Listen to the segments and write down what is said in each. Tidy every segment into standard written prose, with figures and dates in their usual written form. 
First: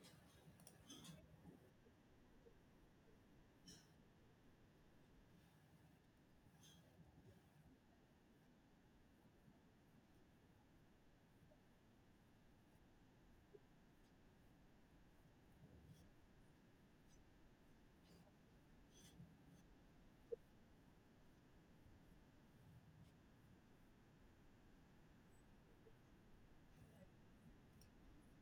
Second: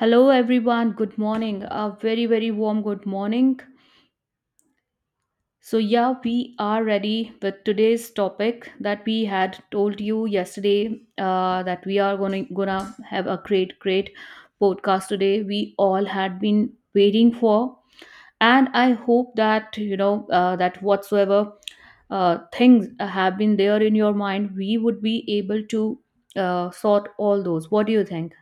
Hello, everyone. Good morning. A very, very warm good morning. So, yeah, we are ready with today's topic that we had told you yesterday that we are gonna have a great, great podcast today. We all had been waiting for, and I hope that you know that whatsoever things have been there in your mind, we would be able to sort all those. What do you think?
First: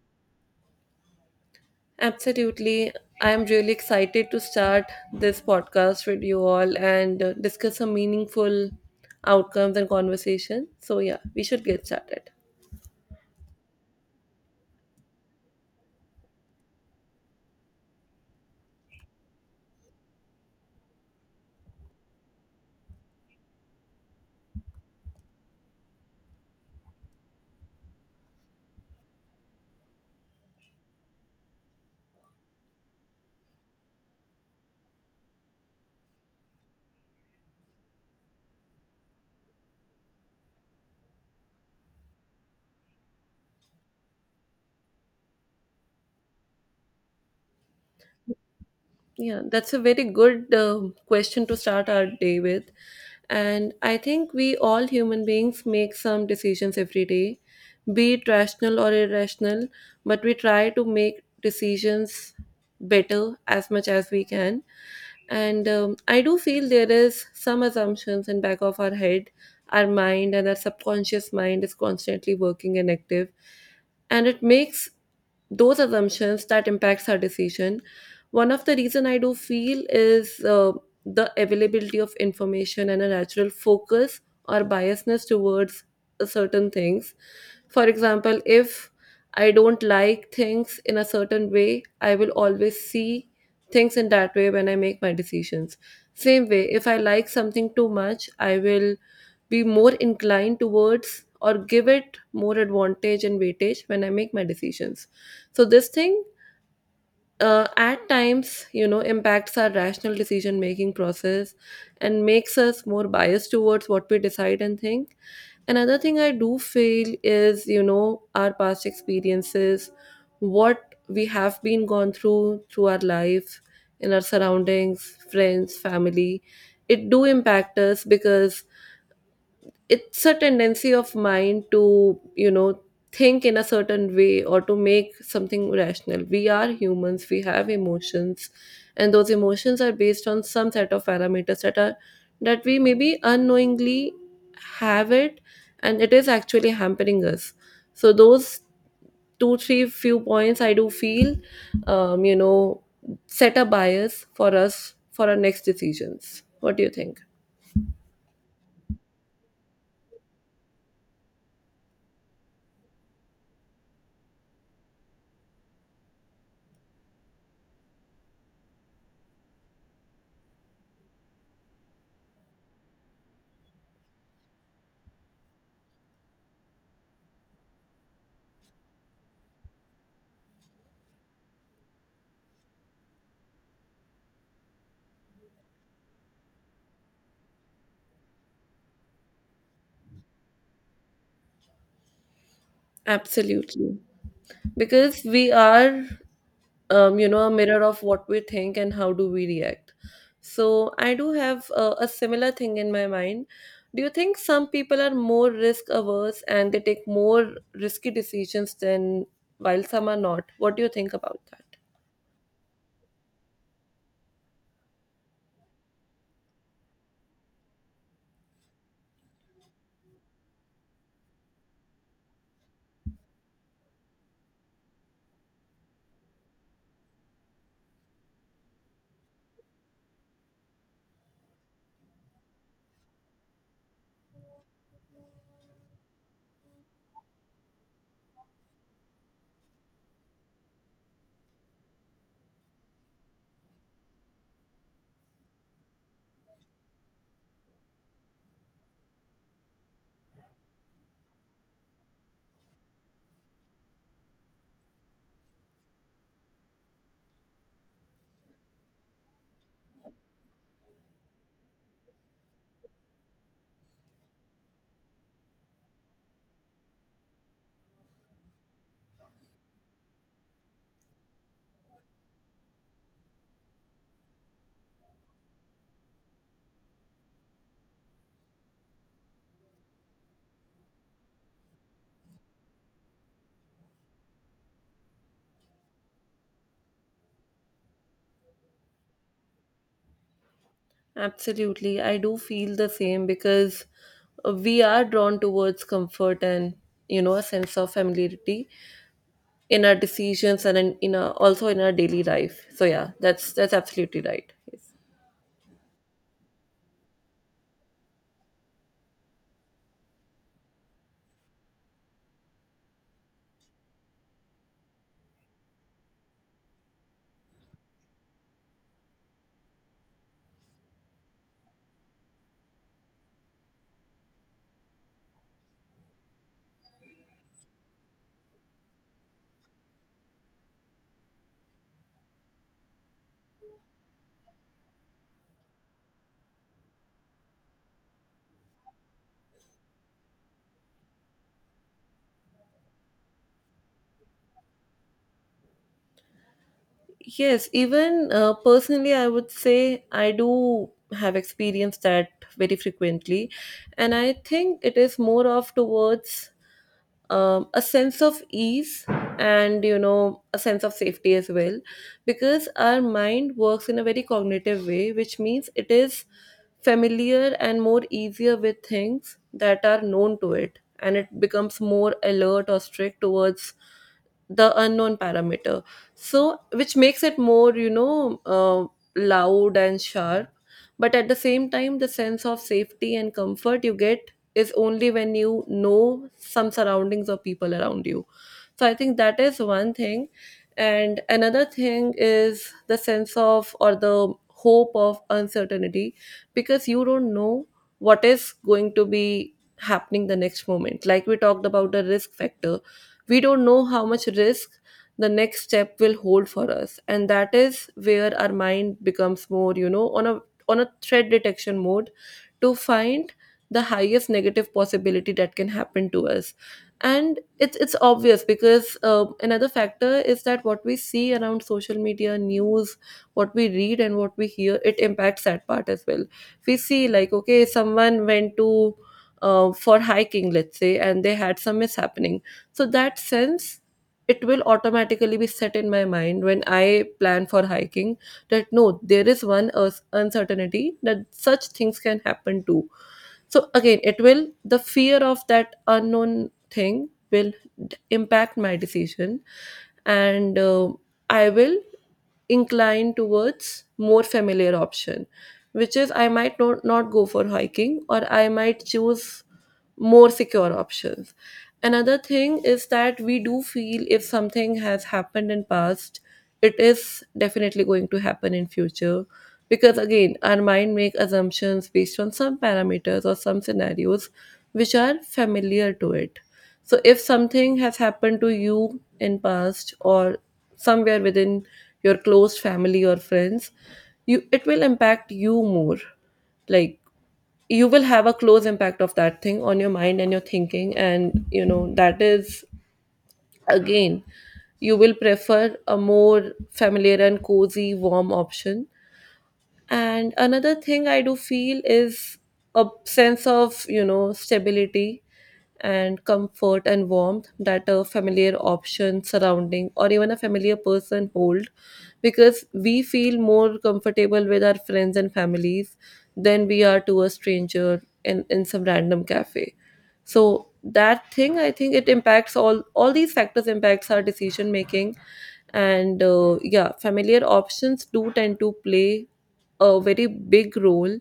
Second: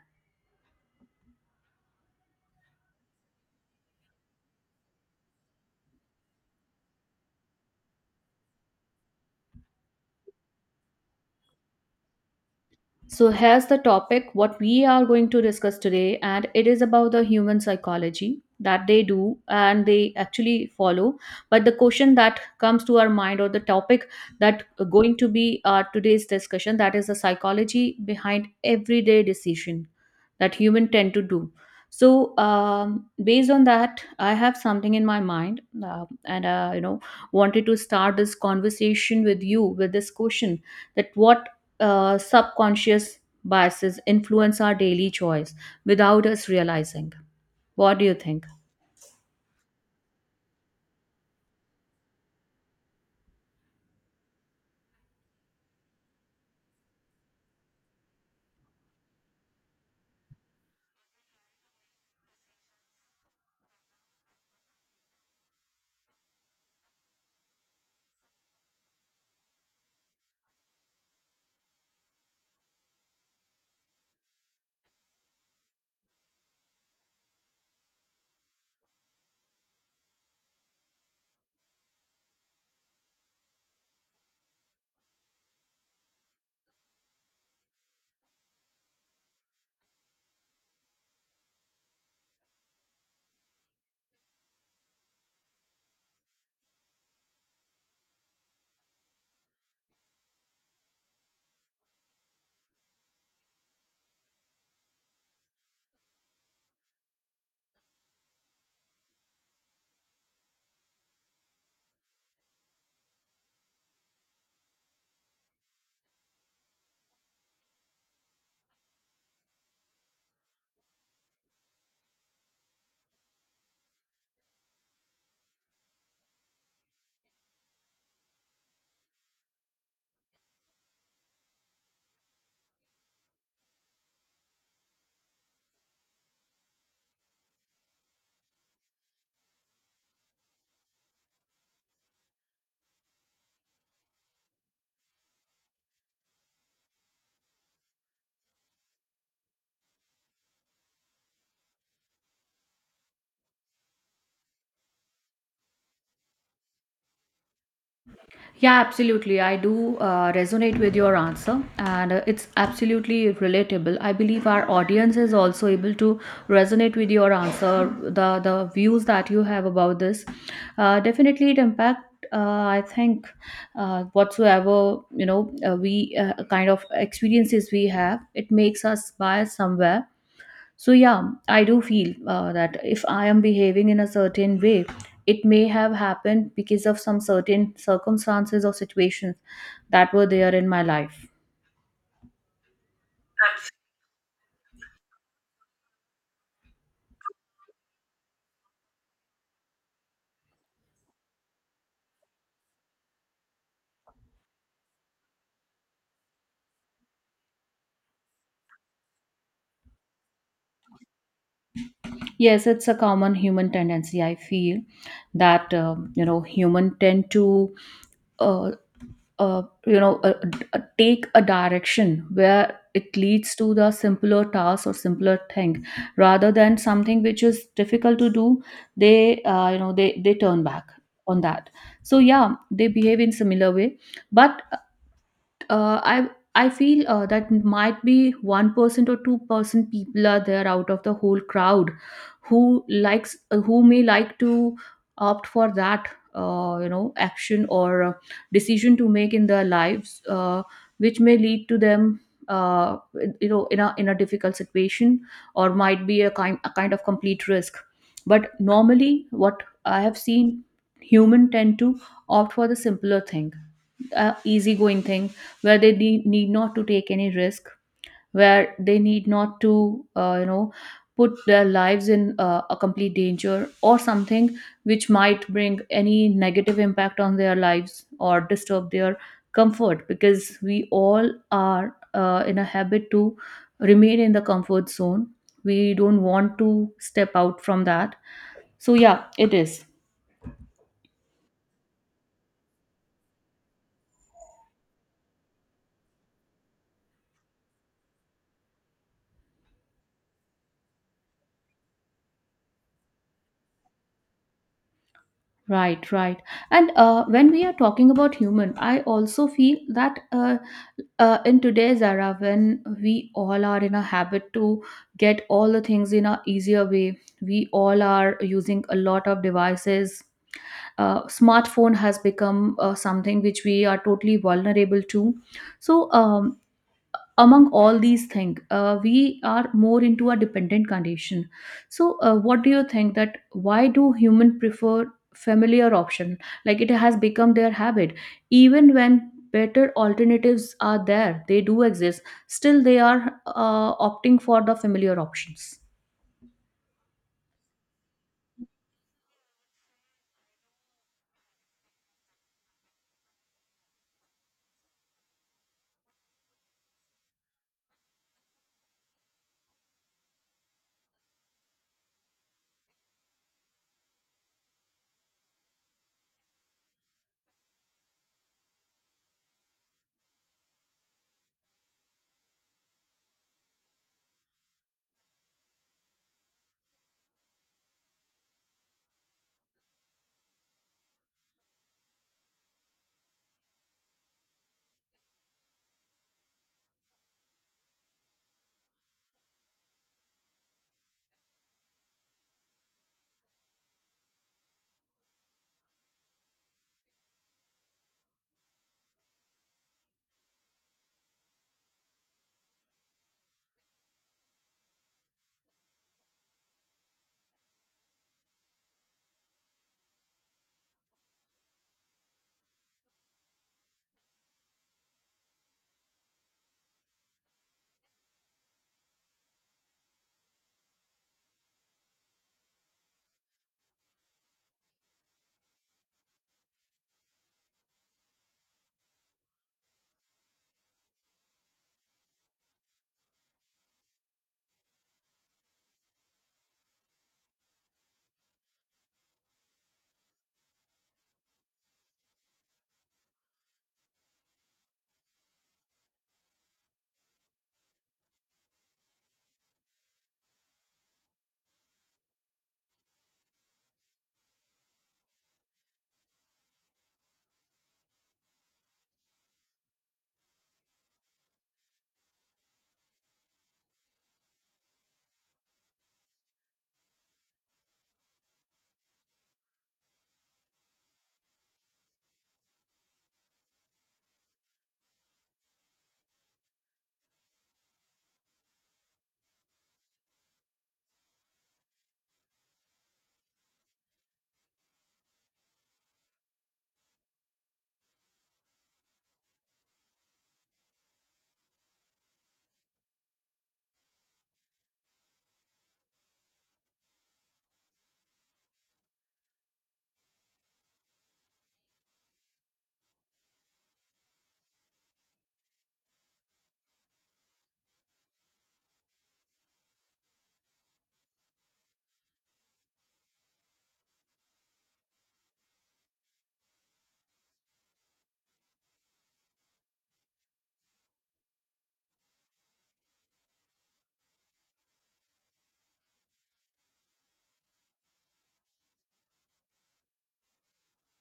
Absolutely. I'm really excited to start this podcast with you all and discuss some meaningful outcomes and conversation. So, yeah, we should get started. So, here's the topic what we are going to discuss today, and it is about the human psychology that they do and they actually follow. But the question that comes to our mind, or the topic that going to be today's discussion, that is the psychology behind everyday decision that human tend to do. So, based on that, I have something in my mind, and wanted to start this conversation with you with this question, that what subconscious biases influence our daily choice without us realizing. What do you think? Yeah, that's a very good question to start our day with. And I think we all human beings make some decisions every day, be it rational or irrational, but we try to make decisions better as much as we can. And I do feel there is some assumptions in back of our head, our mind and our subconscious mind is constantly working and active. And it makes those assumptions that impacts our decision. One of the reason I do feel is the availability of information and a natural focus or biasness towards certain things. For example, if I don't like things in a certain way, I will always see things in that way when I make my decisions. Same way, if I like something too much, I will be more inclined towards or give it more advantage and weightage when I make my decisions. So, this thing at times you know impacts our rational decision making process and makes us more biased towards what we decide and think. Another thing I do feel is, you know, our past experiences, what we have been gone through our life, in our surroundings, friends, family, it do impact us because it's a tendency of mine to, you know, think in a certain way or to make something rational. We are humans, we have emotions, and those emotions are based on some set of parameters that are, that we maybe unknowingly have it, and it is actually hampering us. So those two three few points I do feel, you know, set a bias for us for our next decisions. What do you think? Yeah, absolutely. I do resonate with your answer, and it's absolutely relatable. I believe our audience is also able to resonate with your answer, the views that you have about this. Definitely, it impact. I think, whatsoever you know we kind of experiences we have, it makes us biased somewhere. So, yeah, I do feel that if I am behaving in a certain way, it may have happened because of some certain circumstances or situations that were there in my life. Absolutely, because we are, you know, a mirror of what we think and how do we react. So I do have a similar thing in my mind. Do you think some people are more risk averse and they take more risky decisions than while some are not? What do you think about that? Yes, it's a common human tendency. I feel that, human tend to uh, take a direction where it leads to the simpler task or simpler thing rather than something which is difficult to do. They they turn back on that. So, yeah, they behave in similar way. But uh, I I feel that might be 1% or 2% people are there out of the whole crowd, who likes, who may like to opt for that action or decision to make in their lives, which may lead to them. Uh, in a difficult situation, or might be a kind of complete risk. But normally, what I have seen, human tend to opt for the simpler thing, easygoing thing, where they need not to take any risk, where they need not to put their lives in a complete danger or something which might bring any negative impact on their lives, or disturb their comfort, because we all are in a habit to remain in the comfort zone. We don't want to step out from that. So, yeah, it is. Absolutely. I do feel the same because we are drawn towards comfort and, you know, a sense of familiarity in our decisions and in our, also in our daily life. So yeah, that's absolutely right. Yes. Right, right. And when we are talking about human, I also feel that in today's era, when we all are in a habit to get all the things in a easier way, we all are using a lot of devices. Smartphone has become something which we are totally vulnerable to. So, among all these things, we are more into a dependent condition. So, what do you think, that why do human prefer familiar option, like it has become their habit, even when better alternatives are there, they do exist, still they are opting for the familiar options? Yes, even personally, I would say I do have experienced that very frequently. And I think it is more of towards a sense of ease and, you know, a sense of safety as well, because our mind works in a very cognitive way, which means it is familiar and more easier with things that are known to it, and it becomes more alert or strict towards the unknown parameter, so which makes it more, you know, loud and sharp. But at the same time, the sense of safety and comfort you get is only when you know some surroundings or people around you. So I think that is one thing. And another thing is the sense of or the hope of uncertainty, because you don't know what is going to be happening the next moment. Like we talked about the risk factor, we don't know how much risk the next step will hold for us, and that is where our mind becomes more, you know, on a threat detection mode to find the highest negative possibility that can happen to us. And it's obvious because, another factor is that what we see around, social media, news, what we read and what we hear, it impacts that part as well. We see, like, okay, someone went to for hiking, let's say, and they had some mishappening, so that sense, it will automatically be set in my mind when I plan for hiking, that no, there is one uncertainty that such things can happen too. So again, it will, the fear of that unknown thing will impact my decision, and I will incline towards more familiar option, which is I might not go for hiking, or I might choose more secure options. Another thing is that we do feel if something has happened in past, it is definitely going to happen in future, because again, our mind make assumptions based on some parameters or some scenarios which are familiar to it. So if something has happened to you in past or somewhere within your close family or friends, you, it will impact you more. Like you will have a close impact of that thing on your mind and your thinking, and you know that is, again, you will prefer a more familiar and cozy warm option. And another thing I do feel is a sense of, you know, stability and comfort and warmth that a familiar option, surrounding, or even a familiar person hold, because we feel more comfortable with our friends and families than we are to a stranger in, some random cafe. So that thing, I think it impacts all these factors impacts our decision making, and yeah, familiar options do tend to play a very big role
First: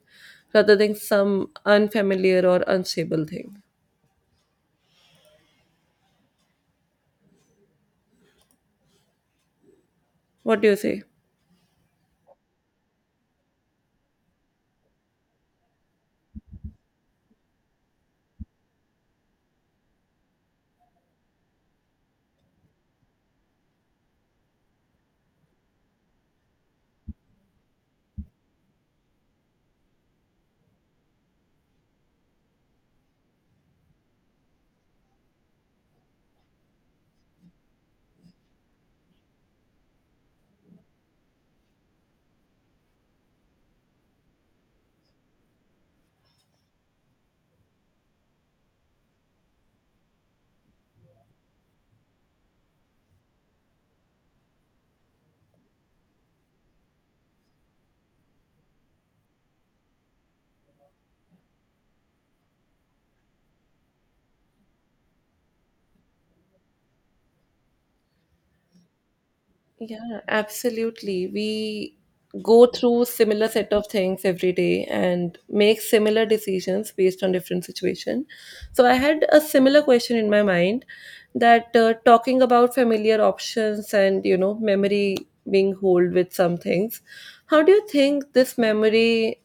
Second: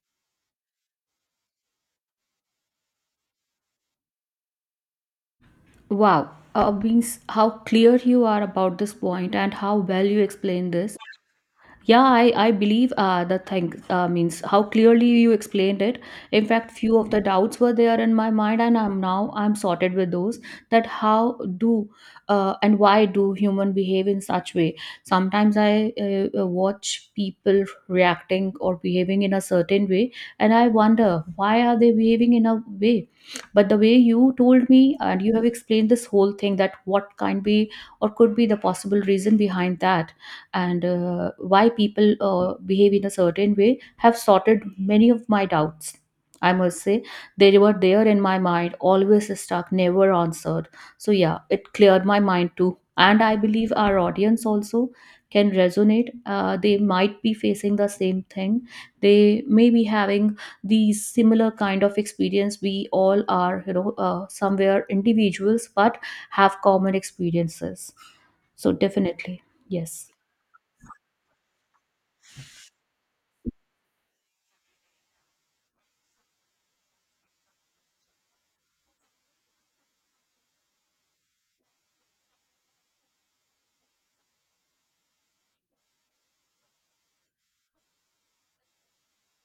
rather than some unfamiliar or unstable thing. Wow. Means how clear you are about this point, and how well you What do explain you this. say? Yeah, I believe the thing, means how clearly you explained it. In fact, few of the doubts were there in my mind, and I'm now I'm sorted with those, that how do, and why do human behave in such way. Sometimes I watch people reacting or behaving in a certain way, and I wonder why are they behaving in a way. But the way you told me, and you have explained this whole thing, that what can be or could be the possible reason behind that, and why people behave in a certain way, have sorted many of my doubts. I must say they were there in my mind, always stuck, never answered. So, yeah, it cleared my mind too. And I believe our audience also can resonate. They might be facing the same thing. They may be having these similar kind of experience. We all are, somewhere individuals, but have common experiences. So, definitely, yes. Yeah, absolutely. We go through similar set of things every day and make similar decisions based on different situation. So I had a similar question in my mind that talking about familiar options and, you know, memory being hold with some things. How do you think this memory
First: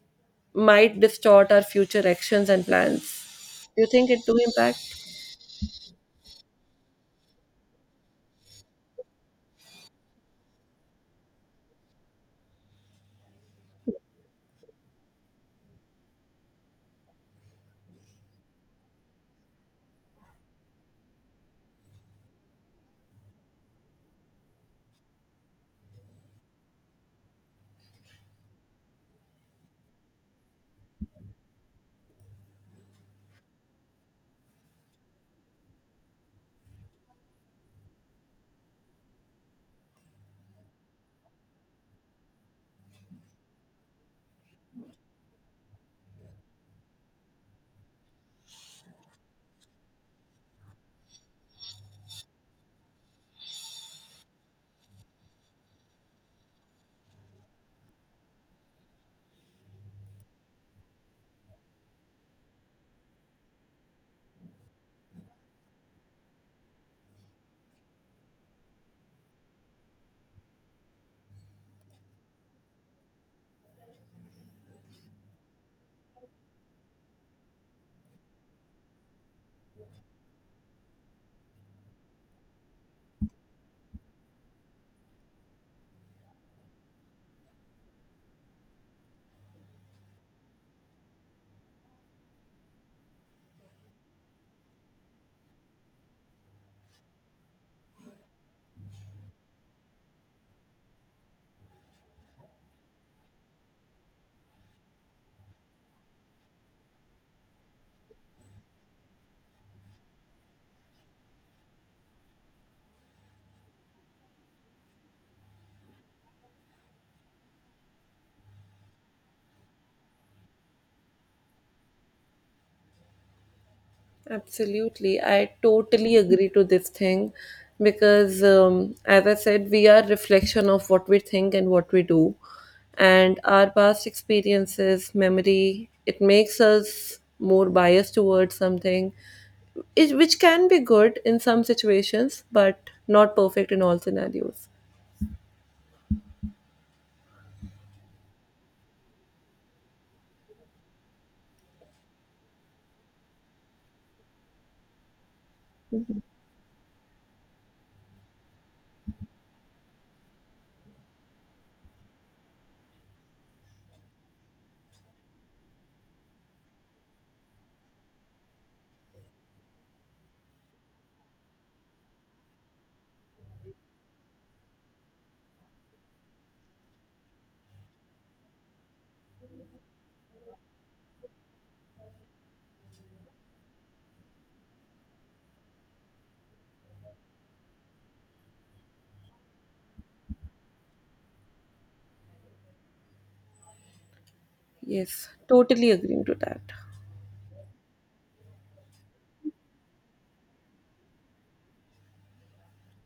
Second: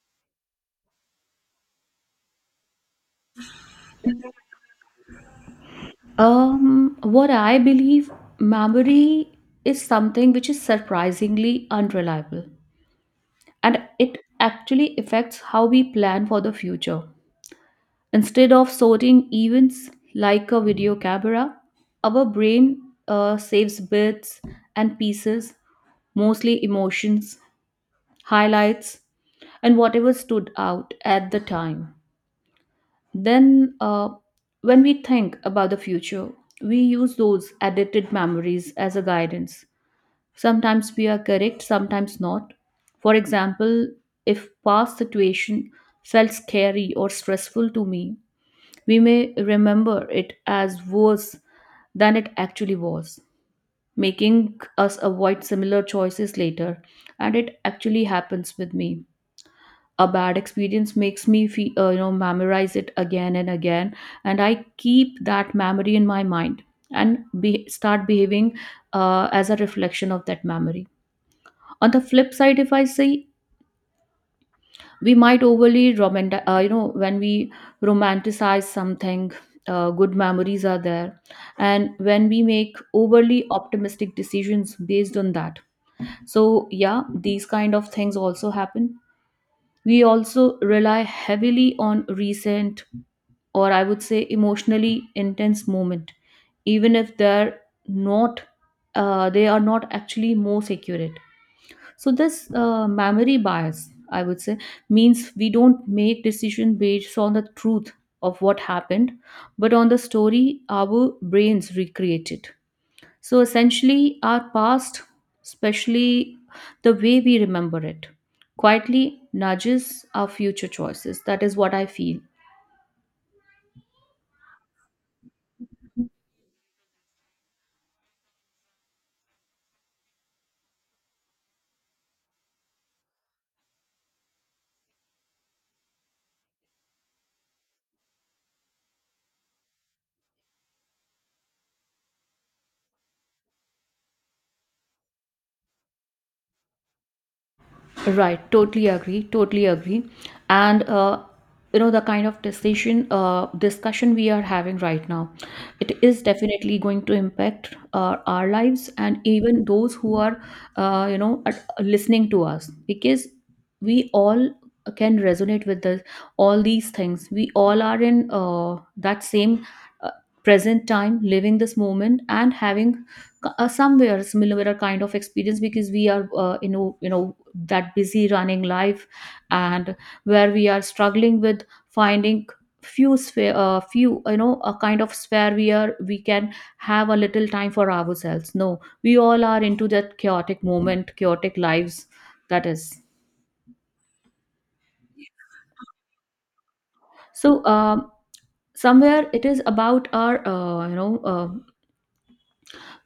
might distort our future actions and plans? Do you think it do impact? What I believe, memory is something which is surprisingly unreliable, and it actually affects how we plan for the future. Instead of sorting events like a video camera, our brain saves bits and pieces, mostly emotions, highlights, and whatever stood out at the time. Then, when we think about the future, we use those edited memories as a guidance. Sometimes we are correct, sometimes not. For example, if past situation felt scary or stressful to me, we may remember it as worse than it actually was, making us avoid similar choices later. And it actually happens with me. A bad experience makes me feel, memorize it again and again, and I keep that memory in my mind, and start behaving as a reflection of that memory. On the flip side, if I say, we might overly romantic, when we romanticize something, good memories are there, and when we make overly optimistic decisions based on that. So, yeah, these kind of things also happen. We also rely heavily on recent, or I would say emotionally intense moment, even if not, they are not actually most accurate. So this memory bias, I would say, means we don't make decision based on the truth of what happened, but on the story our brains recreate it. So essentially, our past, especially the way we remember it, quietly nudges our future choices. That is what I feel. Absolutely. I totally agree to this thing because, as I said, we are reflection of what we think and what we do. And our past experiences, memory, it makes us more biased towards something, it, which can be good in some situations, but not perfect in all scenarios. Right, totally agree, totally agree. And the kind of decision discussion we are having right now, it is definitely going to impact our lives, and even those who are listening to us, because we all can resonate with this, all these things. We all are in that same uh, present time, living this moment, and having somewhere similar kind of experience, because we are that busy running life, and where we are struggling with finding few, a kind of sphere where we can have a little time for ourselves. No, we all are into that chaotic moment, chaotic lives. That is. Yes, totally agreeing to that. So, somewhere it is about our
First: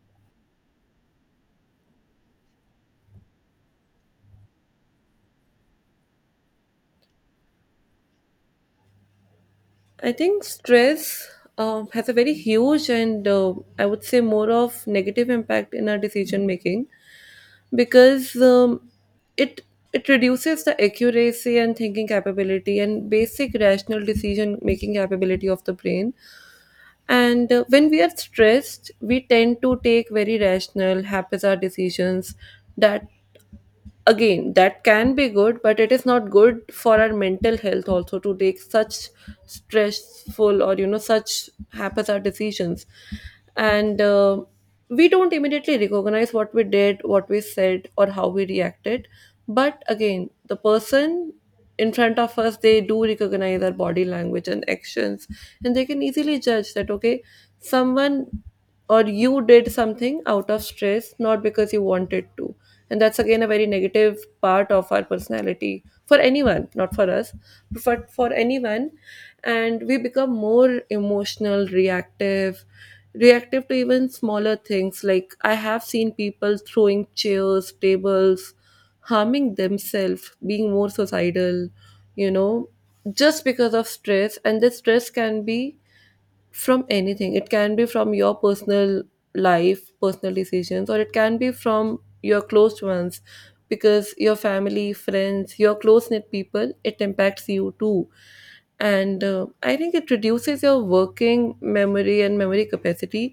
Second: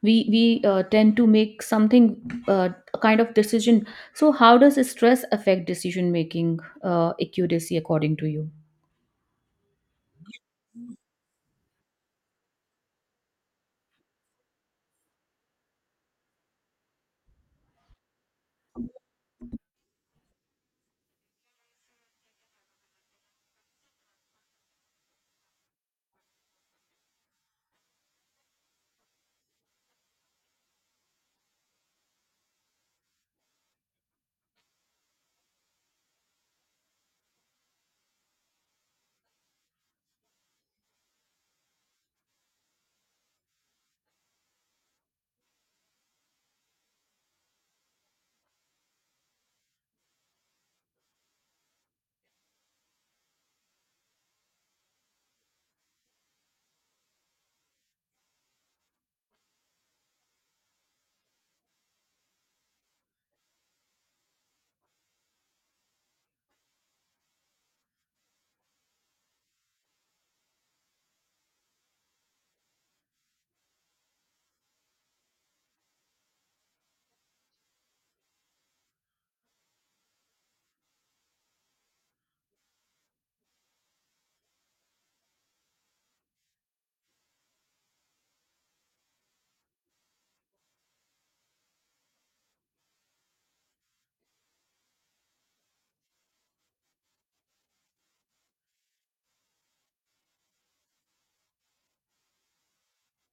we tend to make something, uh, a kind of decision. So, how does stress affect decision making accuracy, according to you? I think stress has a very huge and, I would say, more of negative impact in our decision making, because it it reduces the accuracy and thinking capability and basic rational decision making capability of the brain. And when we are stressed, we tend to take very rational, haphazard decisions. That, again, that can be good, but it is not good for our mental health also to take such stressful or, you know, such haphazard decisions. And we don't immediately recognize what we did, what we said, or how we reacted, but again, the person in front of us, they do recognize our body language and actions, and they can easily judge that, okay, someone or you did something out of stress, not because you wanted to. And that's, again, a very negative part of our personality, for anyone, not for us, but for anyone. And we become more emotional, reactive to even smaller things, like I have seen people throwing chairs, tables, harming themselves, being more suicidal, you know, just because of stress. And this stress can be from anything. It can be from your personal life, personal decisions, or it can be from your close ones, because your family, friends, your close knit people, it impacts you too. And I think it reduces your working memory and memory capacity.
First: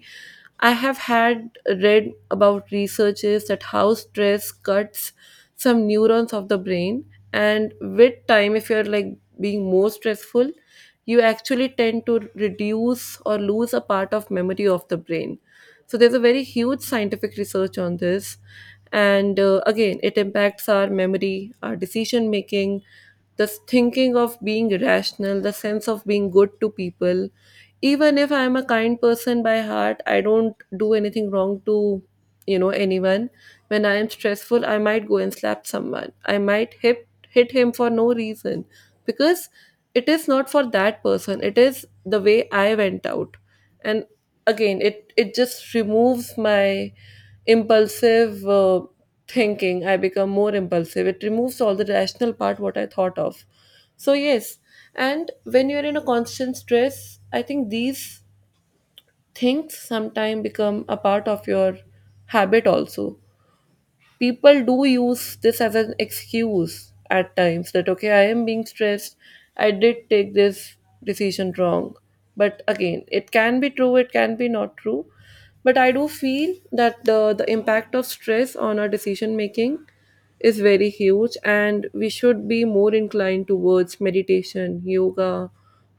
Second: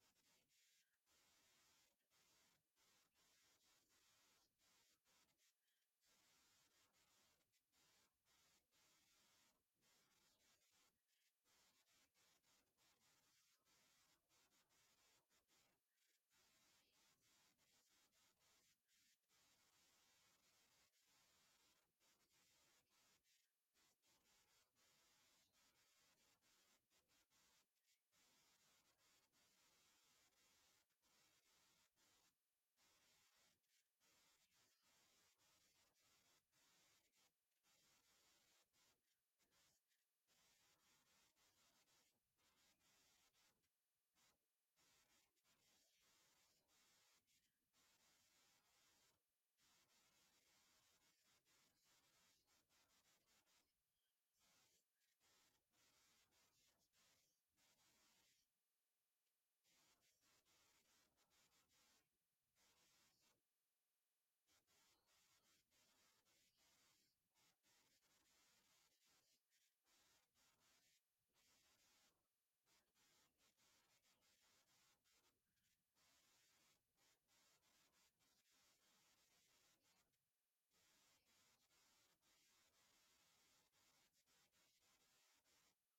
I have had read about researches that how stress cuts some neurons of the brain, and with time, if you're like being more stressful, you actually tend to reduce or lose a part of memory of the brain. So there's a very huge scientific research on this. And again, it impacts our memory, our decision making, the thinking of being rational, the sense of being good to people. Even if I'm a kind person by heart, I don't do anything wrong to, you know, anyone. When I am stressful, I might go and slap someone. I might hit him for no reason, because it is not for that person. It is the way I went out. And again, it just removes my impulsive thinking. I become more impulsive. It removes all the rational part what I thought of. So yes, and when you're in a constant stress, I think these things sometimes become a part of your habit also. People do use this as an excuse at times that okay, I am being stressed, I did take this decision wrong, but again, it can be true, it can be not true. But I do feel that the impact of stress on our decision making is very huge, and we should be more inclined towards meditation, yoga,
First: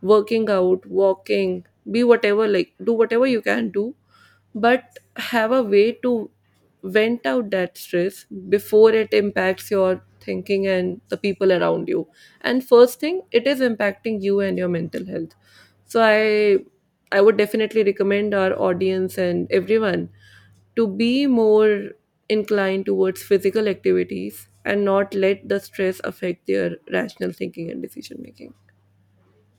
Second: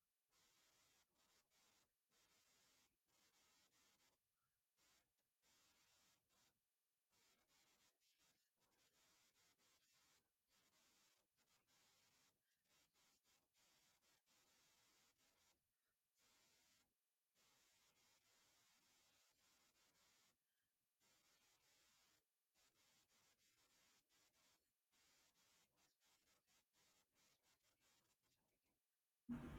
working out, walking, be whatever, like do whatever you can do, but have a way to vent out that stress before it impacts your thinking and the people around you. And first thing, it is impacting you and your mental health. So I would definitely recommend our audience and everyone to be more inclined towards physical activities and not let the stress affect their rational thinking and decision making.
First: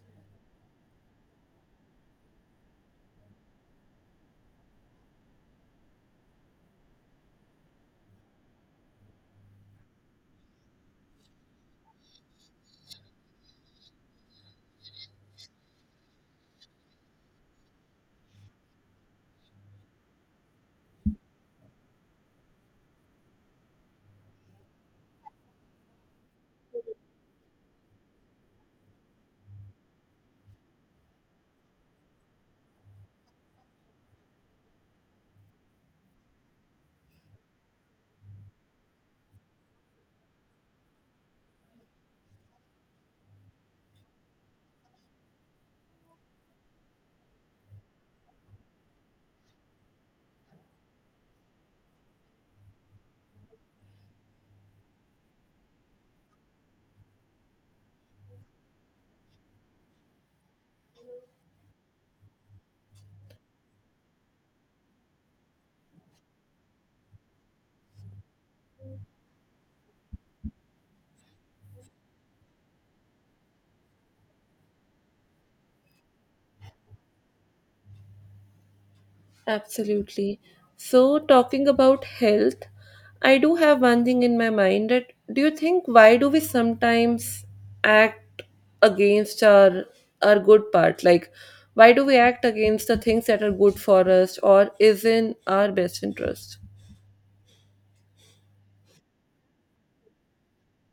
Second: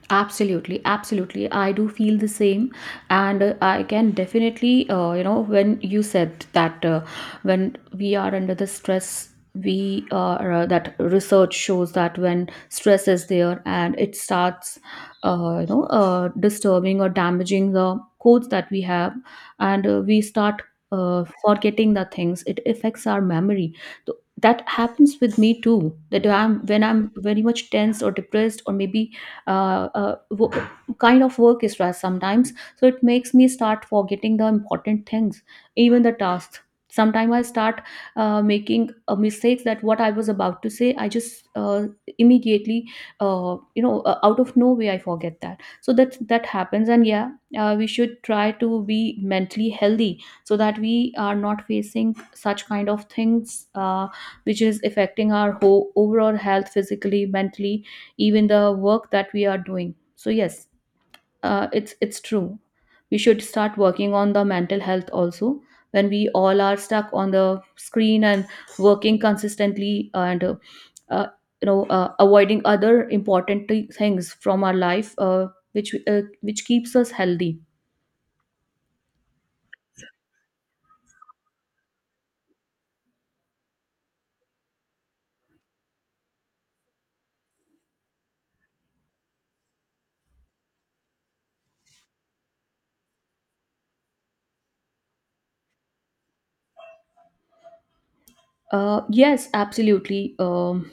Absolutely, absolutely. I do feel the same, and I can definitely, when you said that when we are under the stress, we are that research shows that when stress is there and it starts, disturbing or damaging the codes that we have, and we start forgetting the things. It affects our memory. So that happens with me too. That I'm when I'm very much tense or depressed, or maybe uh, uh, wo- kind of work stress sometimes, so it makes me start forgetting the important things, even the tasks. Sometimes I start making mistakes, that what I was about to say, I just immediately, out of nowhere I forget that. So that happens. And yeah, we should try to be mentally healthy, so that we are not facing such kind of things, which is affecting our whole overall health, physically, mentally, even the work that we are doing. So yes, it's true, we should start working on the mental health also, when we all are stuck on the screen and working consistently, and uh, avoiding other important things from our life, which keeps us healthy. Absolutely. So, talking about health, I do have one thing in my mind that do you think, why do we sometimes act against our good part? Like, why do we act against the things that are good for us or is in our best interest? Yes, absolutely.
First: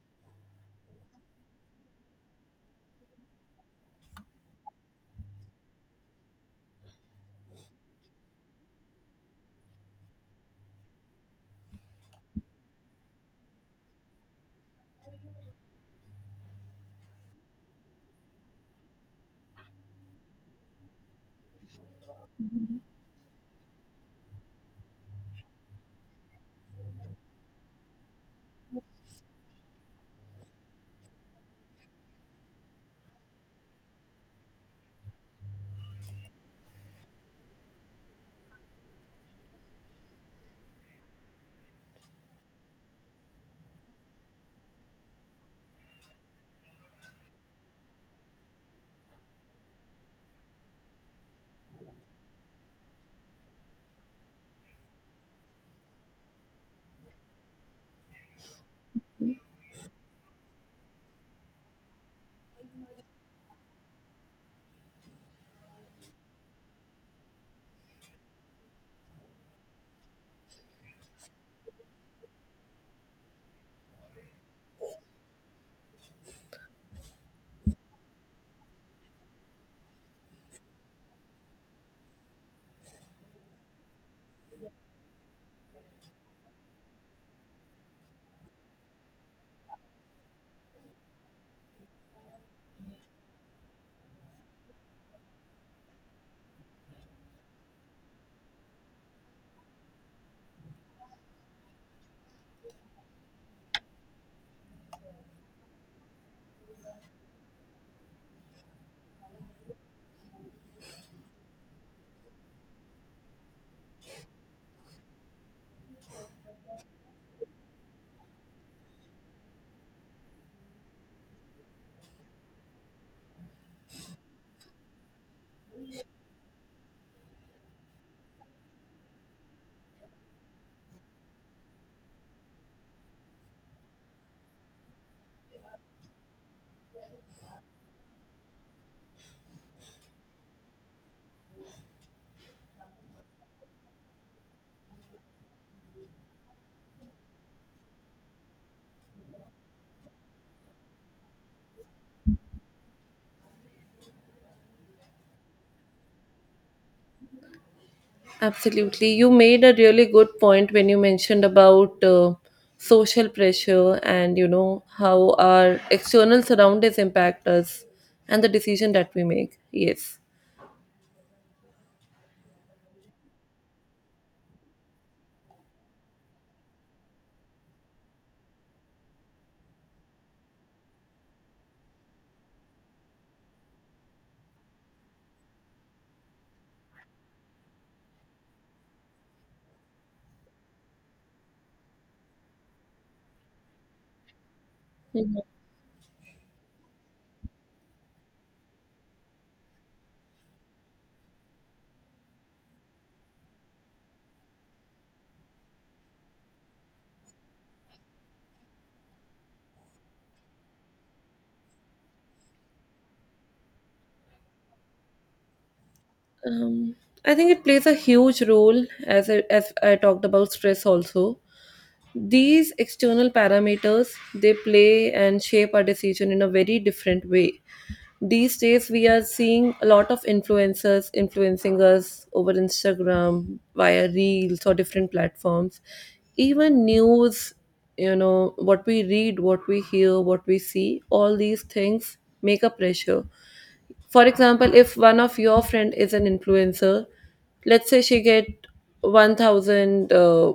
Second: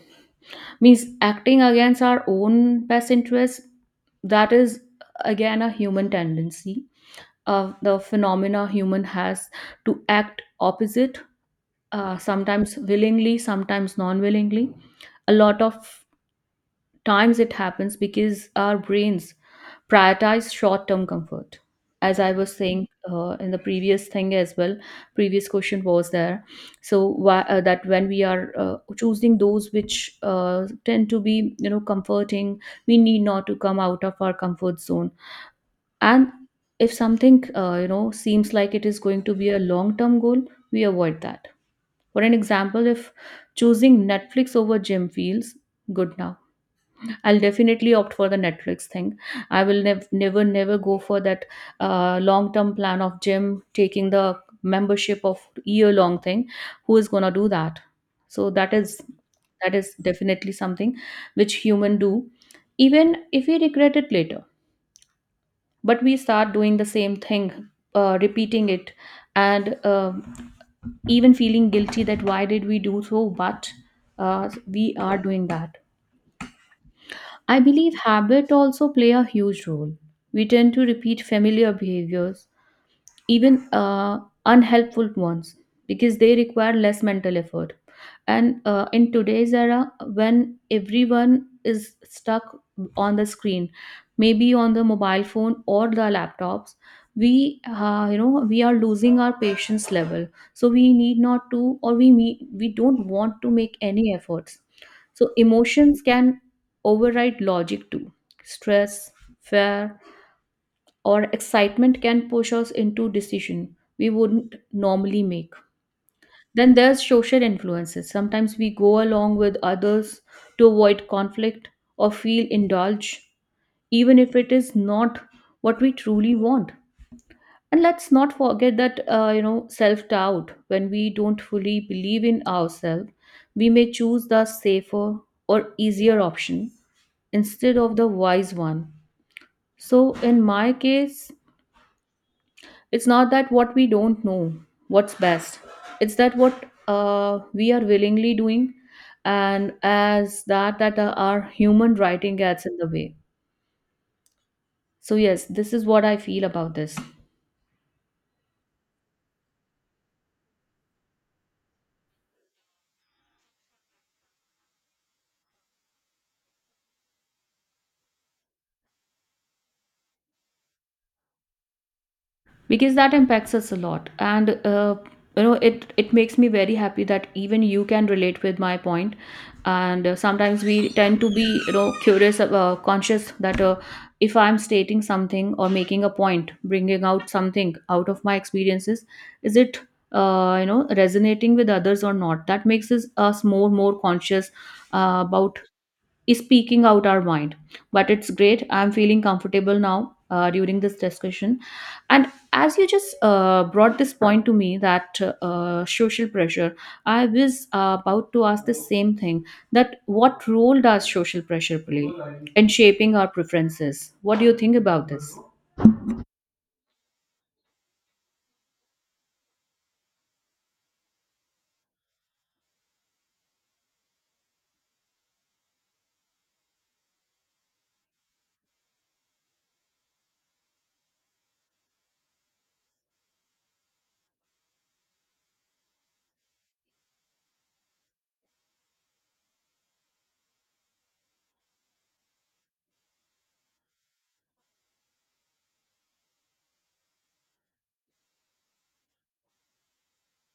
Means acting against our own best interest, that is again a human tendency, of the phenomena human has to act opposite, sometimes willingly, sometimes non-willingly. A lot of times it happens because our brains prioritize short-term comfort, as I was saying, in the previous thing as well, previous question was there. So why, that when we are choosing those which tend to be comforting, we need not to come out of our comfort zone. And if something seems like it is going to be a long term goal, we avoid that. For an example, if choosing Netflix over gym feels good now, I'll definitely Opt for the Netflix thing. I will never go for that long term plan of gym, taking the membership of year long thing. Who is going to do that? So that is definitely something which human do, even if we regret it later, but we start doing the same thing, repeating it. And even feeling guilty that why did we do so, but uh, we are doing that. I believe habit also play a huge role. We tend to repeat familiar behaviors, even unhelpful ones, because they require less mental effort. And in today's era, when everyone is stuck on the screen, maybe on the mobile phone or the laptops, we you know we are losing our patience level. So we need not to, or we don't want to make any efforts. So emotions can override logic too. Stress, fear, or excitement can push us into decision we wouldn't normally make. Then there's social influences. Sometimes we go along with others to avoid conflict or feel indulged, even if it is not what we truly want. And let's not forget that, self doubt. When we don't fully believe in ourselves, we may choose the safer or easier option instead of the wise one. So, in my case, it's not that what we don't know what's best. It's that what we are willingly doing, and as that that our human writing gets in the way. So yes, this is what I feel about this. Absolutely. You made a really good point when you mentioned about social pressure and you know how our external surroundings impact us and the decision that we make. Yes. Because that impacts us a lot. And you know, it makes me very happy that even you can relate with my point. And sometimes we tend to be, you know, curious, conscious, that if I'm stating something or making a point, bringing out something out of my experiences, is it, you know, resonating with others or not? That makes us more conscious about speaking out our mind. But it's great, I'm feeling comfortable now during this discussion. And as you just brought this point to me, that social pressure, I was about to ask the same thing, that what role does social pressure play in shaping our preferences? What do you think about this? Um, I think it plays a huge role as I talked about stress also. These external parameters they play and shape our decision in a very different way. These days we are seeing a lot of influencers influencing us over Instagram via reels or different platforms. Even news, you know, what we read, what we hear, what we see, all these things make a pressure. For example, if one of your friend is an influencer, let's say she get 1,000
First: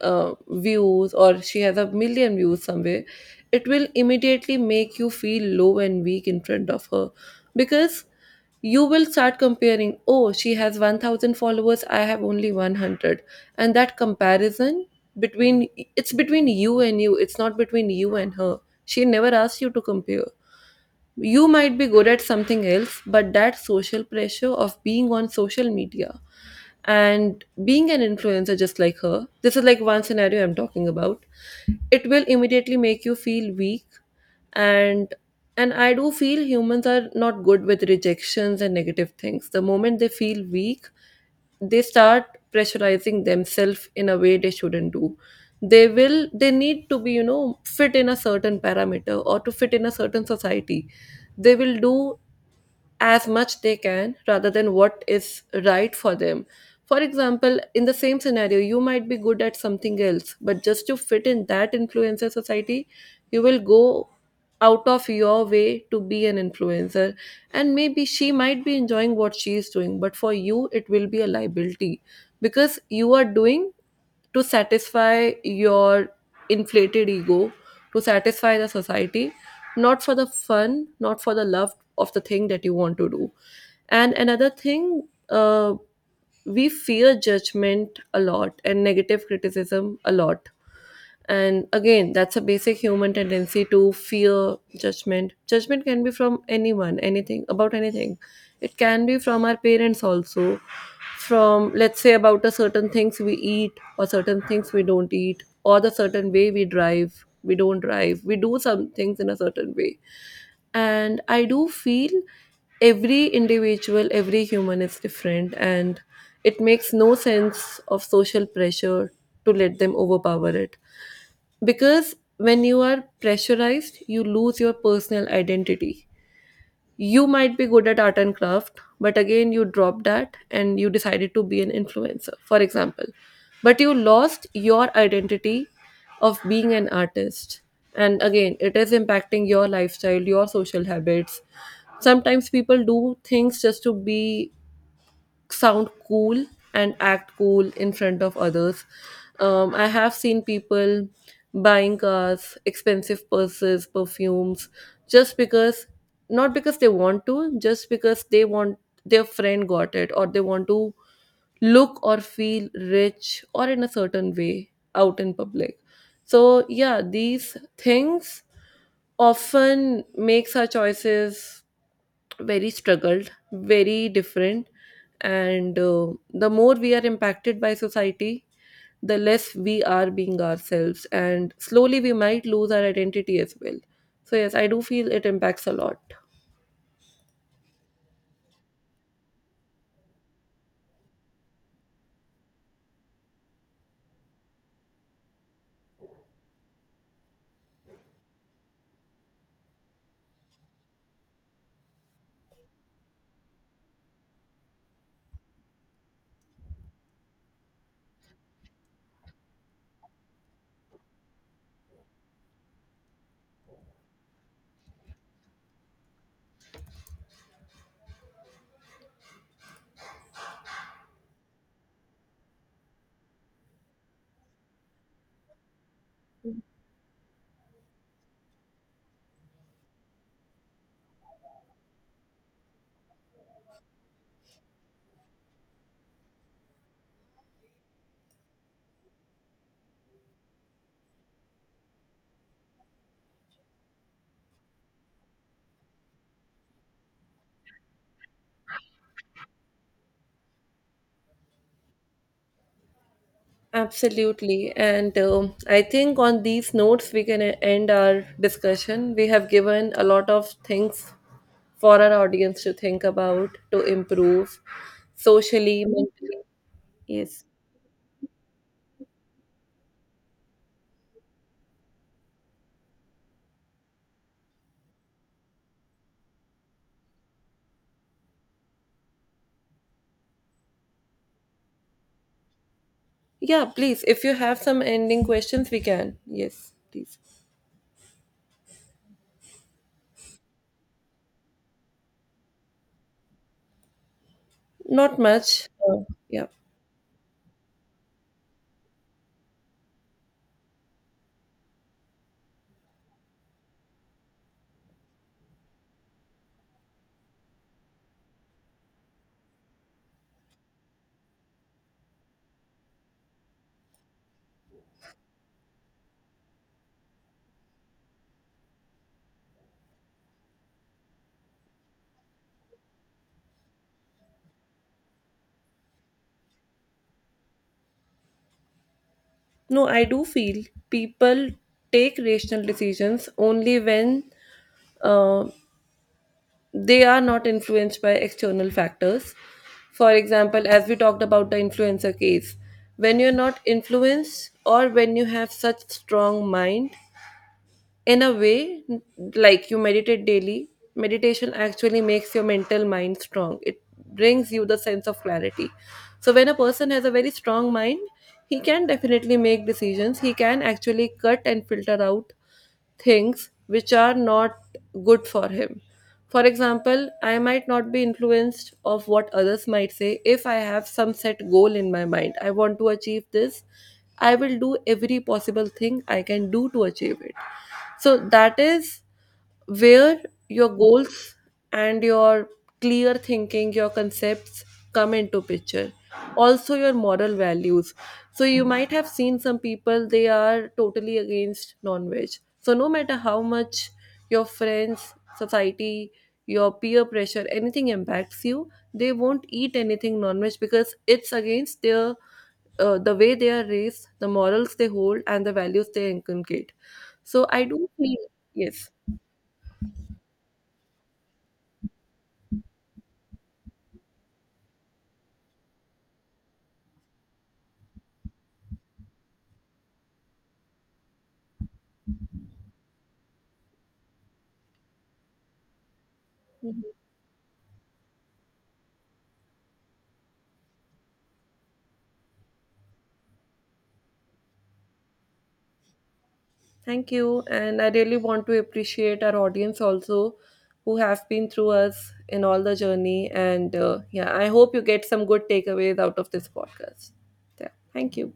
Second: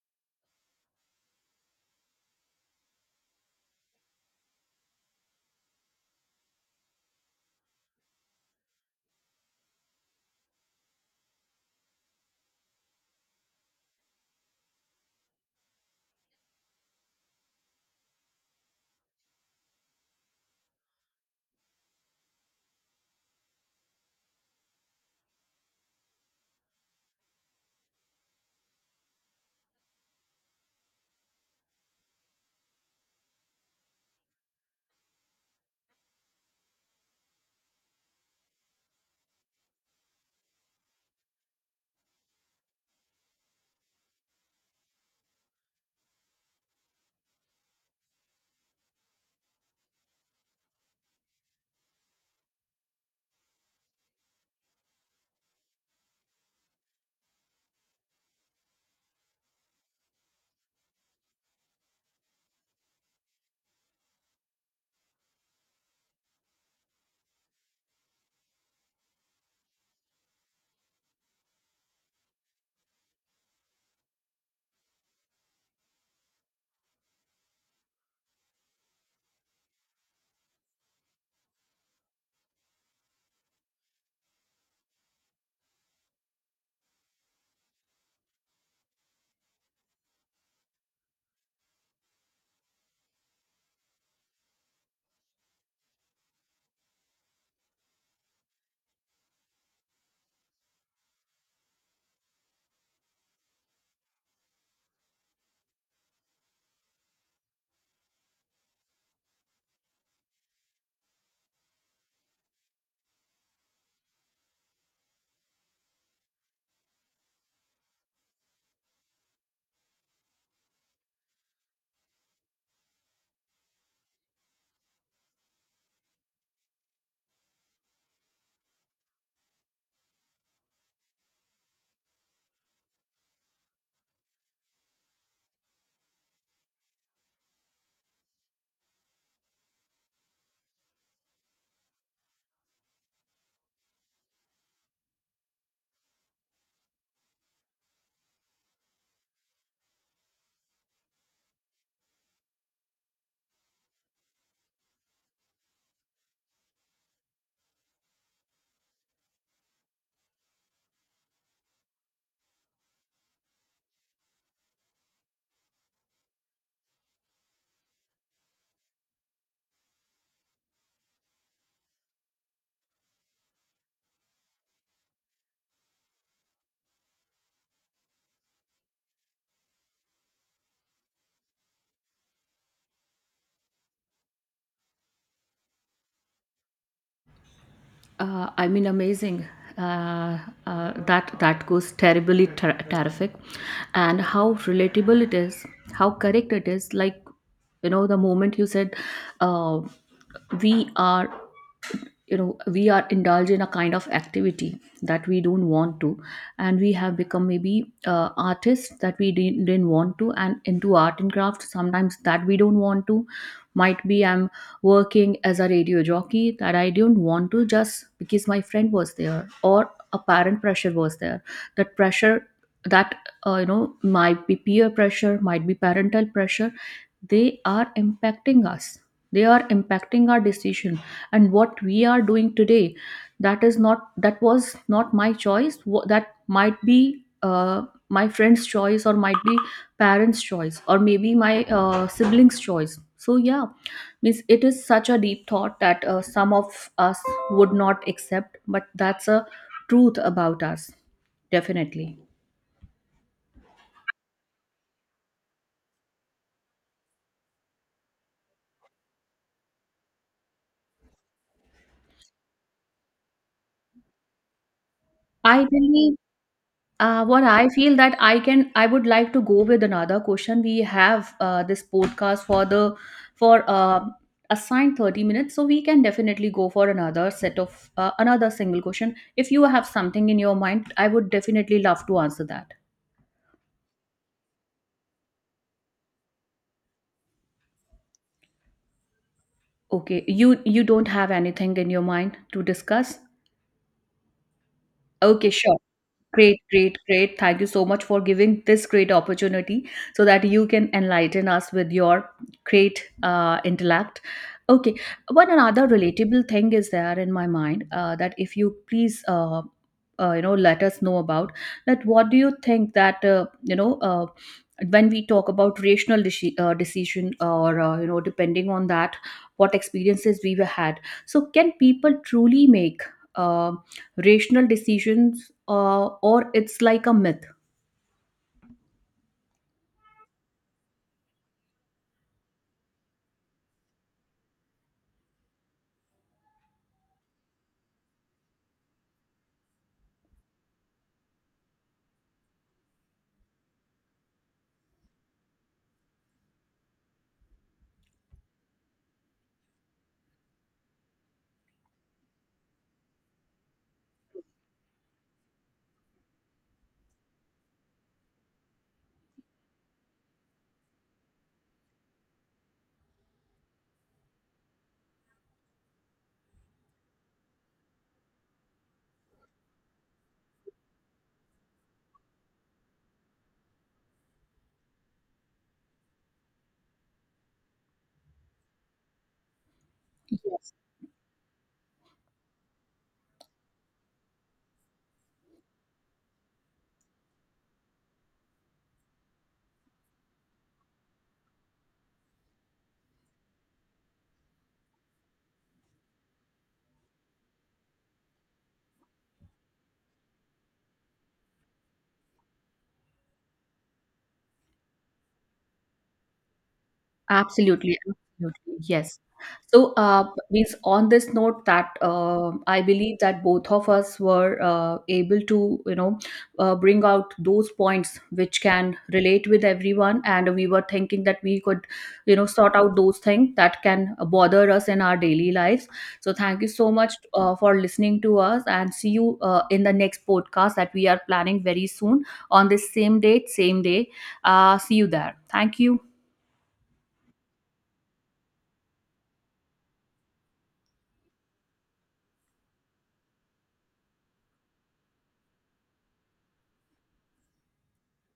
uh, views, or she has a million views somewhere, it will immediately make you feel low and weak in front of her, because you will start comparing, oh, she has 1,000 followers, I have only 100, and that comparison between, it's between you and you, it's not between you and her. She never asked you to compare. You might be good at something else, but that social pressure of being on social media and being an influencer just like her, this is like one scenario I'm talking about, it will immediately make you feel weak. And I do feel humans are not good with rejections and negative things. The moment they feel weak, they start pressurizing themselves in a way they shouldn't do. They will, they need to be, you know, fit in a certain parameter or to fit in a certain society, they will do as much they can rather than what is right for them. For example, in the same scenario, you might be good at something else, but just to fit in that influencer society, you will go out of your way to be an influencer. And maybe she might be enjoying what she is doing, but for you, it will be a liability because you are doing to satisfy your inflated ego, to satisfy the society, not for the fun, not for the love of the thing that you want to do. And another thing, we fear judgment a lot and negative criticism a lot. And again, that's a basic human tendency to fear judgment. Judgment can be from anyone, anything, about anything. It can be from our parents also, from, let's say, about a certain things we eat or certain things we don't eat, or the certain way we drive, we don't drive, we do some things in a certain way. And I do feel every individual, every human is different, and it makes no sense of social pressure to let them overpower it, because when you are pressurized you lose your personal identity. You might be good at art and craft, but again you dropped that and you decided to be an influencer, for example, but you lost your identity of being an artist. And again, it is impacting your lifestyle, your social habits. Sometimes people do things just to be sound cool and act cool in front of others. I have seen people buying cars, expensive purses, perfumes, just because, not because they want to, just because they want, their friend got it, or they want to look or feel rich or in a certain way out in public. So, yeah, these things often makes our choices very struggled, very different. And the more we are impacted by society, the less we are being ourselves. And slowly we might lose our identity as well. So, yes, I do feel it impacts a lot. I mean, amazing. Uh, that goes terrific, and how relatable it is, how correct it is. Like, you know, the moment you said, uh, "We are," you know, we are indulged in a kind of activity that we don't want to, and we have become maybe artists that we didn't want to, and into art and craft sometimes that we don't want to. Might be I'm working as a radio jockey that I don't want to, just because my friend was there or a parent pressure was there. That pressure, that, you know, might be peer pressure, might be parental pressure. They are impacting us, they are impacting our decision. And what we are doing today, that is not, that was not my choice, that might be my friend's choice, or might be parents choice, or maybe my siblings choice. So yeah, means it is such a deep thought that some of us would not accept, but that's a truth about us definitely. Absolutely. And I think on these notes, we can end our discussion. We have given a lot of things for our audience to think about, to improve I socially, really. mentally. What Yes. I feel that I would like to go with another question. We have this podcast for the for assigned 30 minutes, so we can definitely go for another set of another single question. If you have something in your mind, I would definitely love to answer that. Yeah, please. If you have some ending questions, we can. Yes, please. Okay, you don't have anything in your mind to discuss? Not Okay, much. sure. Yeah. Great, great, great. Thank you so much for giving this great opportunity so that you can enlighten us with your great intellect. Okay, one another relatable thing is there in my mind that if you please, you know, let us know about that. What do you think that you know, when we talk about rational decision, or you know, depending on that, what experiences we were had? So can people truly make um rational decisions, or it's like a myth? No, I do feel people take rational decisions only when uh, they are not influenced by external factors. For example, as we talked about the influencer case, when you're not influenced, or when you have such strong mind in a way, like you meditate daily. Meditation actually makes your mental mind strong. It brings you the sense of clarity. So when a person has a very strong mind, he can definitely make decisions, he can actually cut and filter out things which are not good for him. For example, I might not be influenced of what others might say if I have some set goal in my mind. I want to achieve this. I will do every possible thing I can do to achieve it. So that is where your goals and your clear thinking, your concepts come into picture, also your moral values. So you might have seen some people, they are totally against non-veg. So no matter how much your friends, society, your peer pressure, anything impacts you, they won't eat anything non-veg because it's against their, the way they are raised, the morals they hold and the values they inculcate. So I do Absolutely, feel, absolutely, yes. yes. So, means on this note that I believe that both of us were able to, you know, bring out those points which can relate with everyone, and we were thinking that we could, you know, sort out those things that can bother us in our daily lives. So, thank you Mm-hmm. so much for listening to us, and see you in the next podcast that we are planning very soon on this same date, same day. See you there. Thank you. Thank you. And I really want to appreciate our audience also who have been through us in all the journey. And yeah, I hope you get some good takeaways out of this podcast. Yeah. Thank you.